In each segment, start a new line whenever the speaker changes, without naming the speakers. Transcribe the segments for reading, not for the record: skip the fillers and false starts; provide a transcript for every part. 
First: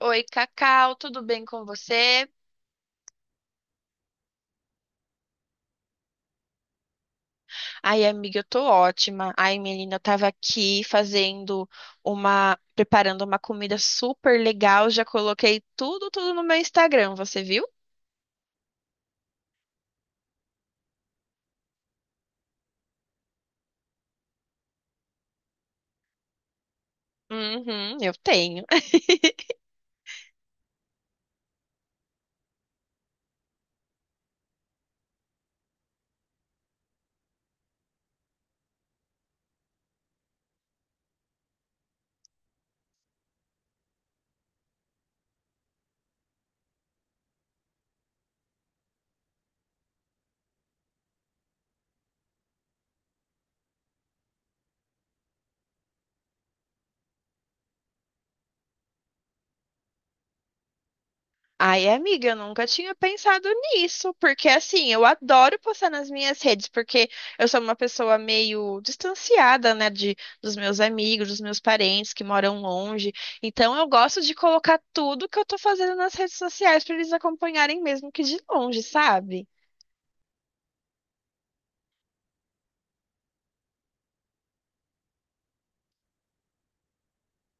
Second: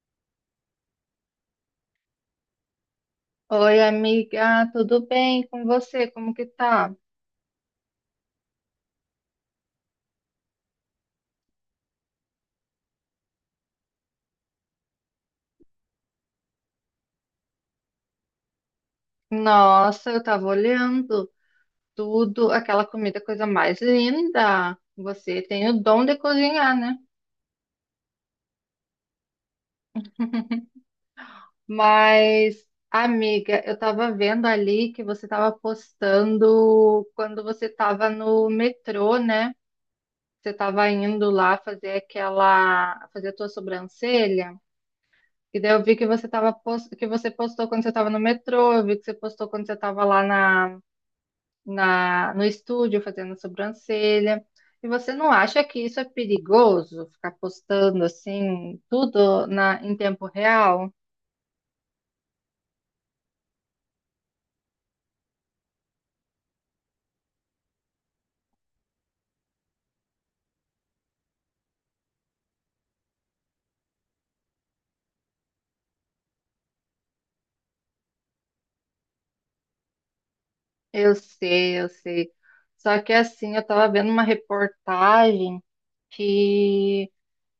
Oi, Cacau, tudo bem com você?
Oi, amiga, tudo bem com você? Como que tá?
Ai, amiga, eu tô ótima. Ai, menina, eu tava aqui fazendo preparando uma comida super legal. Já coloquei tudo no meu Instagram, você viu?
Nossa, eu tava olhando tudo, aquela comida, coisa mais linda. Você tem o dom de cozinhar, né?
Uhum, eu tenho.
Mas, amiga, eu tava vendo ali que você tava postando quando você tava no metrô, né? Você tava indo lá fazer a tua sobrancelha. E daí eu vi que que você postou quando você tava no metrô. Eu vi que você postou quando você tava lá no estúdio fazendo sobrancelha. E você não acha que isso é perigoso, ficar postando assim tudo em tempo real?
Ai, amiga, eu nunca tinha pensado nisso, porque assim, eu adoro postar nas minhas redes, porque eu sou uma pessoa meio distanciada, né, de dos meus amigos, dos meus parentes que moram longe. Então eu gosto de colocar tudo que eu tô fazendo nas redes sociais pra eles acompanharem mesmo que de longe, sabe?
Eu sei, eu sei. Só que assim, eu tava vendo uma reportagem que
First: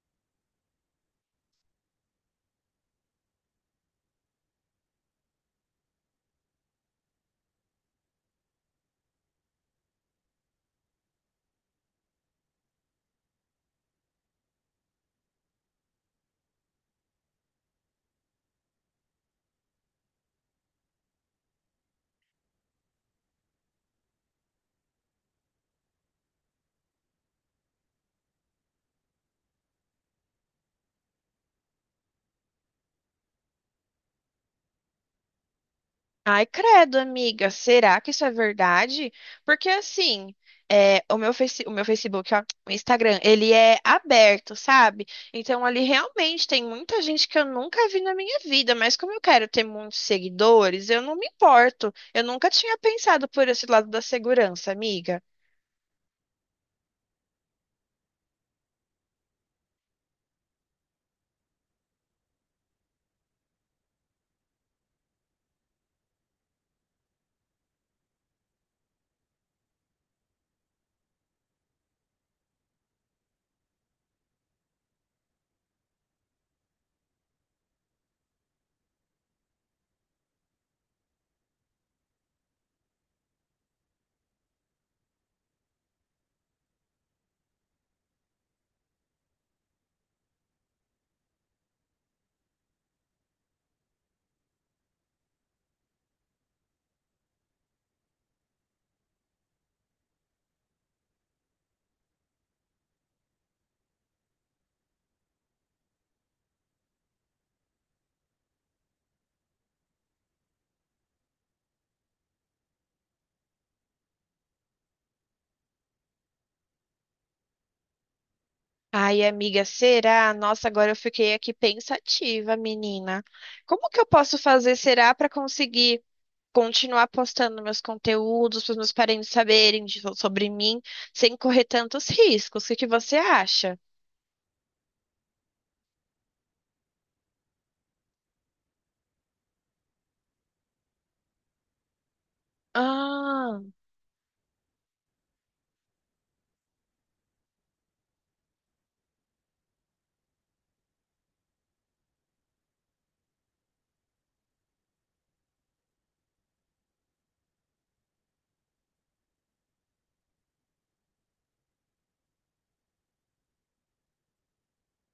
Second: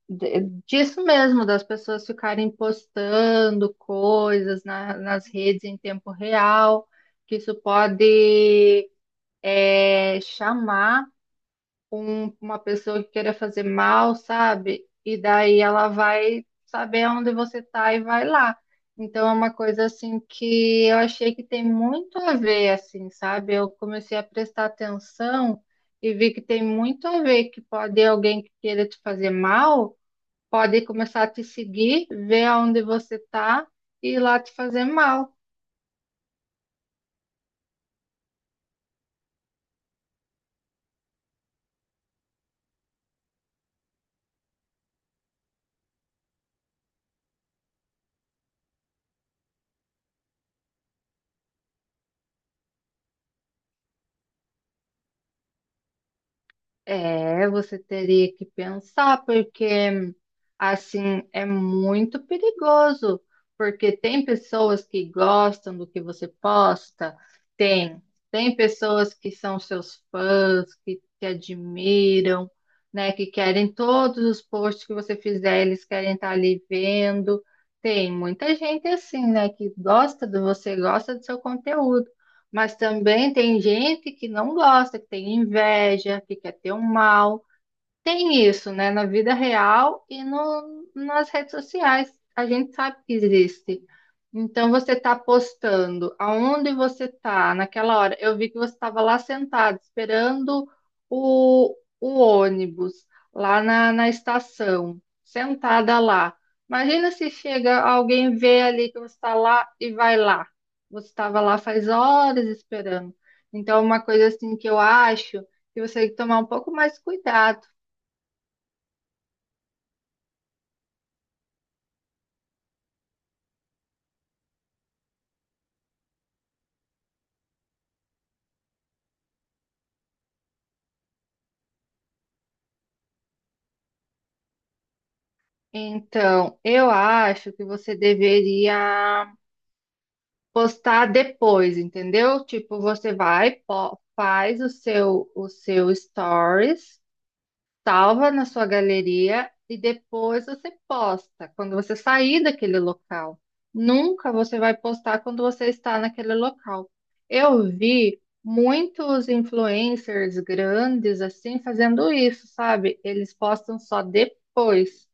de- disso mesmo, das pessoas ficarem postando coisas nas redes em tempo real, que isso pode chamar com uma pessoa que queira fazer mal, sabe? E daí ela vai saber onde você tá e vai lá. Então é uma coisa assim que eu achei que tem muito a ver, assim, sabe? Eu comecei a prestar atenção e vi que tem muito a ver, que pode alguém que queira te fazer mal, pode começar a te seguir, ver onde você tá e ir lá te fazer mal.
Ai, credo, amiga, será que isso é verdade? Porque assim, é, o meu Facebook, ó, o Instagram, ele é aberto, sabe? Então ali realmente tem muita gente que eu nunca vi na minha vida, mas como eu quero ter muitos seguidores, eu não me importo. Eu nunca tinha pensado por esse lado da segurança, amiga.
É, você teria que pensar, porque assim é muito perigoso, porque tem pessoas que gostam do que você posta, tem, tem pessoas que são seus fãs, que te admiram, né, que querem todos os posts que você fizer, eles querem estar ali vendo. Tem muita gente assim, né, que gosta de você, gosta do seu conteúdo. Mas também tem gente que não gosta, que tem inveja, que quer ter um mal. Tem isso, né? Na vida real e no, nas redes sociais. A gente sabe que existe. Então, você está postando aonde você está naquela hora. Eu vi que você estava lá sentado, esperando o ônibus, lá na estação, sentada lá. Imagina se chega alguém, vê ali que você está lá e vai lá. Você estava lá faz horas esperando. Então, uma coisa assim que eu acho que você tem que tomar um pouco mais cuidado.
Ai, amiga, será? Nossa, agora eu fiquei aqui pensativa, menina. Como que eu posso fazer, será, para conseguir continuar postando meus conteúdos para os meus parentes saberem sobre mim, sem correr tantos riscos. O que que você acha?
Então, eu acho que você deveria postar depois, entendeu? Tipo, você
Ah,
faz o seu stories, salva na sua galeria e depois você posta, quando você sair daquele local. Nunca você vai postar quando você está naquele local. Eu vi muitos influencers grandes assim fazendo isso, sabe? Eles postam só depois.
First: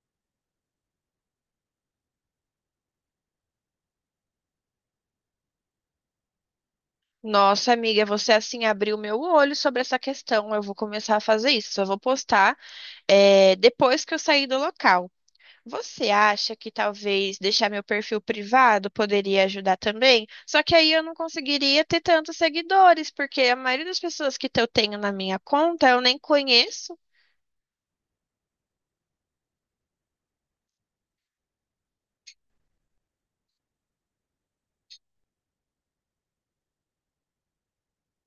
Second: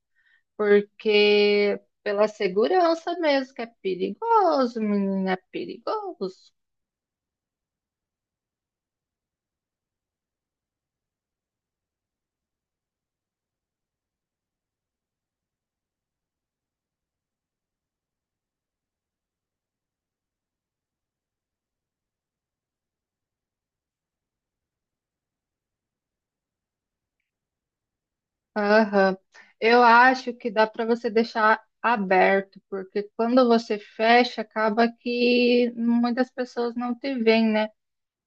Porque pela segurança mesmo, que é perigoso, menina, é perigoso.
nossa amiga, você assim abriu meu olho sobre essa questão. Eu vou começar a fazer isso. Só vou postar depois que eu sair do local. Você acha que talvez deixar meu perfil privado poderia ajudar também? Só que aí eu não conseguiria ter tantos seguidores, porque a maioria das pessoas que eu tenho na minha conta eu nem conheço.
Aham. Eu acho que dá para você deixar aberto, porque quando você fecha, acaba que muitas pessoas não te veem, né?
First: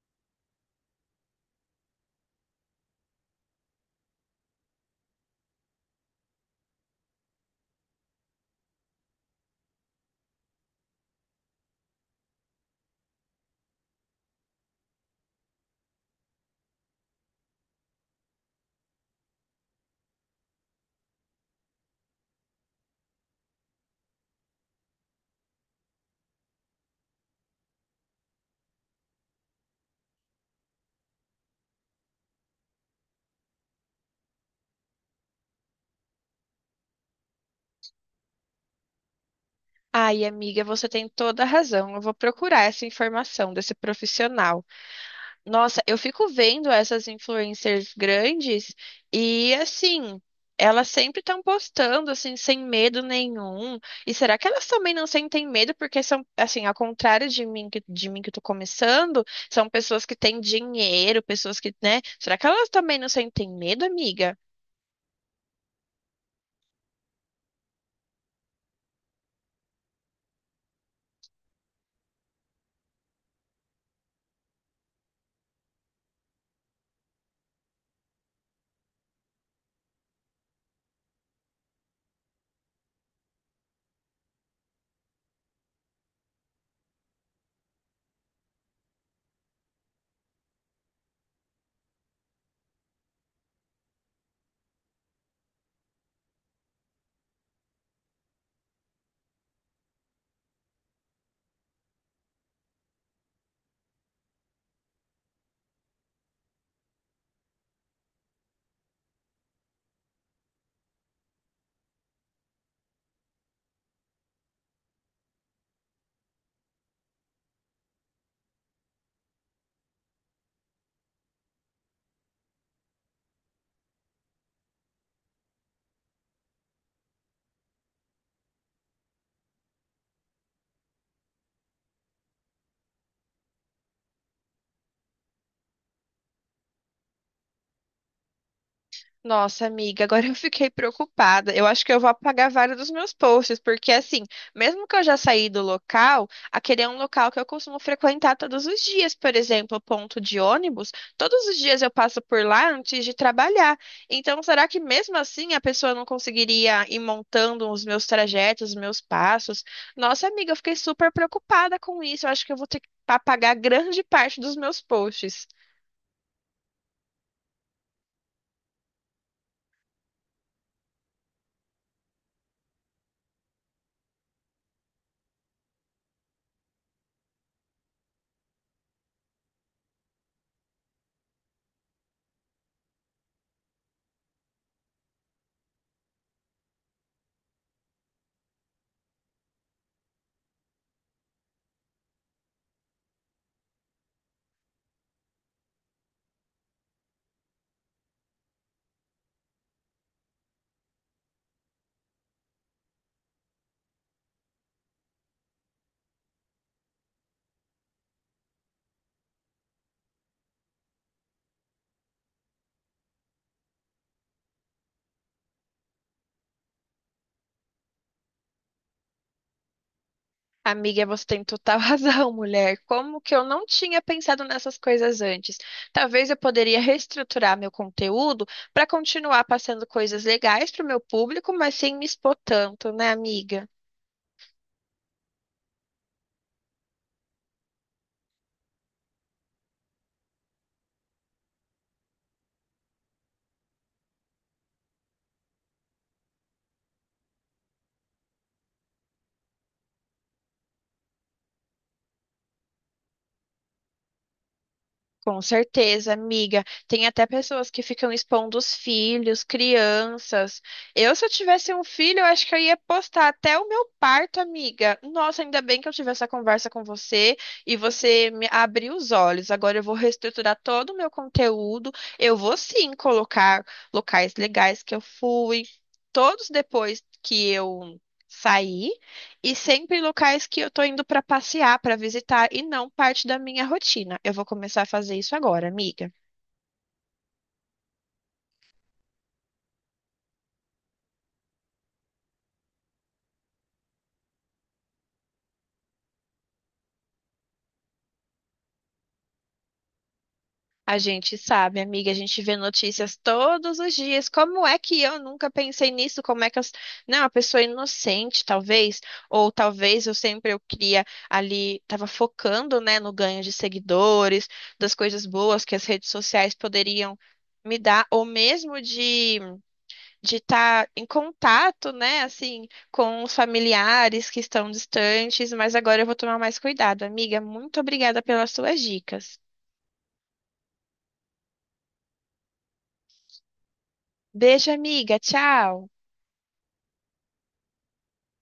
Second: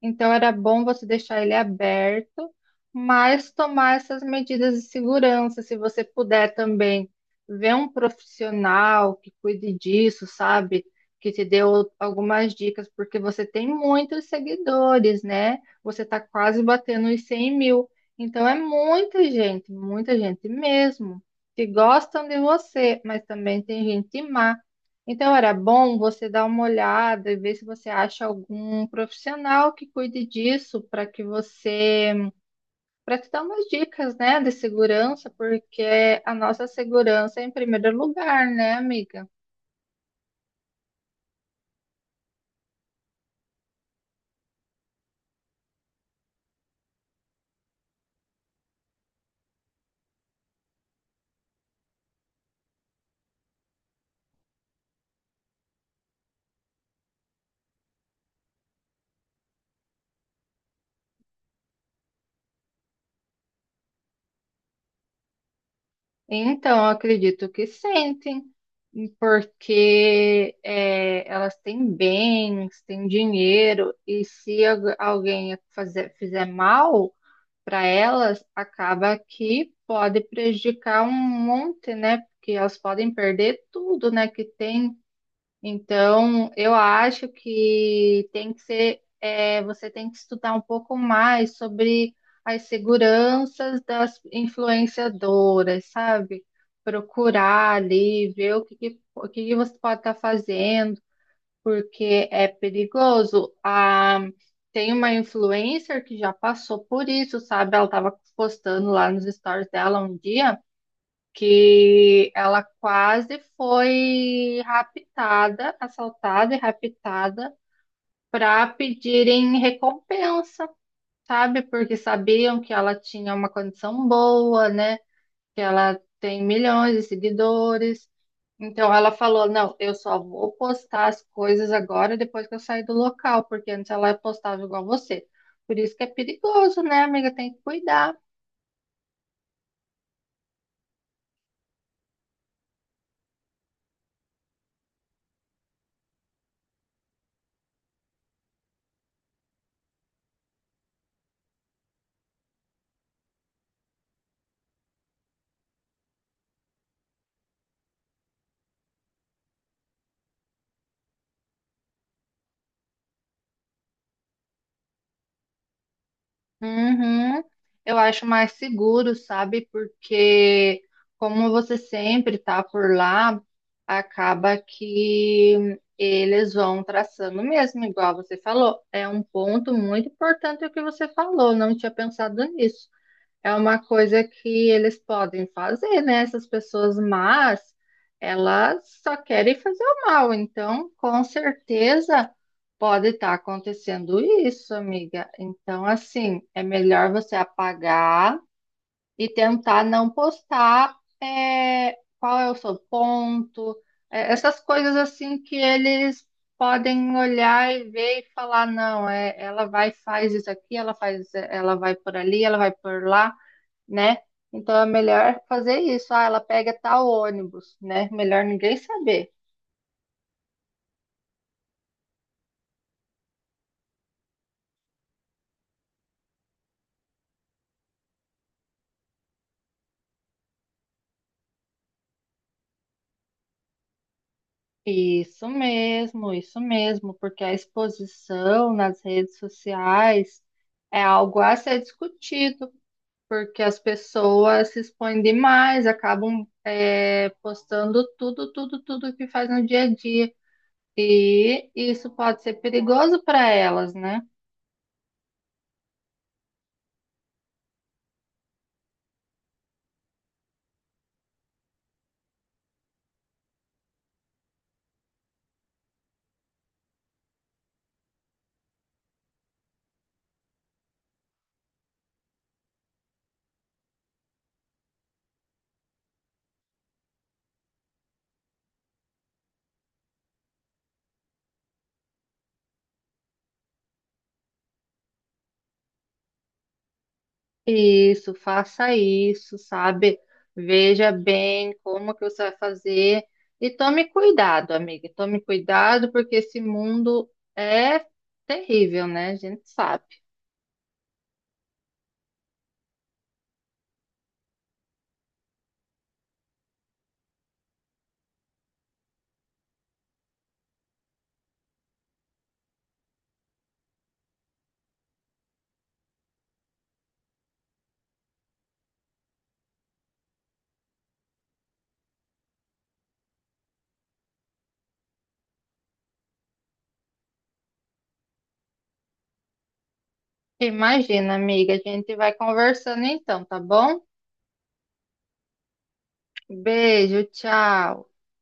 Então era bom você deixar ele aberto, mas tomar essas medidas de segurança. Se você puder também ver um profissional que cuide disso, sabe? Que te deu algumas dicas, porque você tem muitos seguidores, né? Você está quase batendo os 100 mil. Então é muita gente mesmo, que gostam de você, mas também tem gente má. Então, era bom você dar uma olhada e ver se você acha algum profissional que cuide disso para que você, para te dar umas dicas, né, de segurança, porque a nossa segurança é em primeiro lugar, né, amiga?
Ai, amiga, você tem toda a razão. Eu vou procurar essa informação desse profissional. Nossa, eu fico vendo essas influencers grandes e assim, elas sempre estão postando assim sem medo nenhum. E será que elas também não sentem medo porque são assim, ao contrário de mim que tô começando, são pessoas que têm dinheiro, pessoas que, né? Será que elas também não sentem medo, amiga?
Então, eu acredito que sentem, porque é, elas têm bens, têm dinheiro, e se alguém fizer mal para elas, acaba que pode prejudicar um monte, né? Porque elas podem perder tudo, né, que tem. Então, eu acho que tem que ser, você tem que estudar um pouco mais sobre as seguranças das influenciadoras, sabe? Procurar ali, ver o que que você pode estar fazendo, porque é perigoso. Ah, tem uma influencer que já passou por isso, sabe? Ela estava postando lá nos stories dela um dia que ela quase foi raptada, assaltada e raptada para pedirem recompensa, sabe? Porque sabiam que ela tinha uma condição boa, né? Que ela tem milhões de seguidores. Então ela falou: não, eu só vou postar as coisas agora depois que eu sair do local, porque antes ela postava igual você. Por isso que é perigoso, né, amiga? Tem que cuidar.
Nossa, amiga, agora eu fiquei preocupada. Eu acho que eu vou apagar vários dos meus posts, porque assim, mesmo que eu já saí do local, aquele é um local que eu costumo frequentar todos os dias, por exemplo, ponto de ônibus. Todos os dias eu passo por lá antes de trabalhar. Então, será que mesmo assim a pessoa não conseguiria ir montando os meus trajetos, os meus passos? Nossa, amiga, eu fiquei super preocupada com isso. Eu acho que eu vou ter que apagar grande parte dos meus posts.
Uhum. Eu acho mais seguro, sabe? Porque como você sempre tá por lá, acaba que eles vão traçando mesmo, igual você falou. É um ponto muito importante o que você falou, não tinha pensado nisso. É uma coisa que eles podem fazer, né? Essas pessoas, mas elas só querem fazer o mal. Então, com certeza pode estar acontecendo isso, amiga. Então, assim, é melhor você apagar e tentar não postar é, qual é o seu ponto, essas coisas assim que eles podem olhar e ver e falar, não, é, ela vai faz isso aqui, ela faz, ela vai por ali, ela vai por lá, né? Então é melhor fazer isso. Ah, ela pega tal ônibus, né? Melhor ninguém saber.
Amiga, você tem total razão, mulher. Como que eu não tinha pensado nessas coisas antes? Talvez eu poderia reestruturar meu conteúdo para continuar passando coisas legais para o meu público, mas sem me expor tanto, né, amiga?
Isso mesmo, porque a exposição nas redes sociais é algo a ser discutido, porque as pessoas se expõem demais, acabam postando tudo, tudo, tudo que faz no dia a dia. E isso pode ser perigoso para elas, né?
Com certeza, amiga. Tem até pessoas que ficam expondo os filhos, crianças. Eu, se eu tivesse um filho, eu acho que eu ia postar até o meu parto, amiga. Nossa, ainda bem que eu tive essa conversa com você e você me abriu os olhos. Agora eu vou reestruturar todo o meu conteúdo. Eu vou sim colocar locais legais que eu fui, todos depois que eu saí. E sempre locais que eu tô indo pra passear, pra visitar e não parte da minha rotina. Eu vou começar a fazer isso agora, amiga.
Isso, faça isso, sabe? Veja bem como que você vai fazer e tome cuidado, amiga. Tome cuidado porque esse mundo é terrível, né? A gente sabe.
A gente sabe, amiga, a gente vê notícias todos os dias. Como é que eu nunca pensei nisso? Como é que eu. Não, a pessoa é inocente, talvez. Ou talvez eu sempre eu queria ali, tava focando, né, no ganho de seguidores, das coisas boas que as redes sociais poderiam me dar, ou mesmo de estar em contato, né, assim, com os familiares que estão distantes, mas agora eu vou tomar mais cuidado. Amiga, muito obrigada pelas suas dicas.
Imagina, amiga, a gente vai conversando então, tá bom?
Beijo, amiga. Tchau.
Beijo, tchau.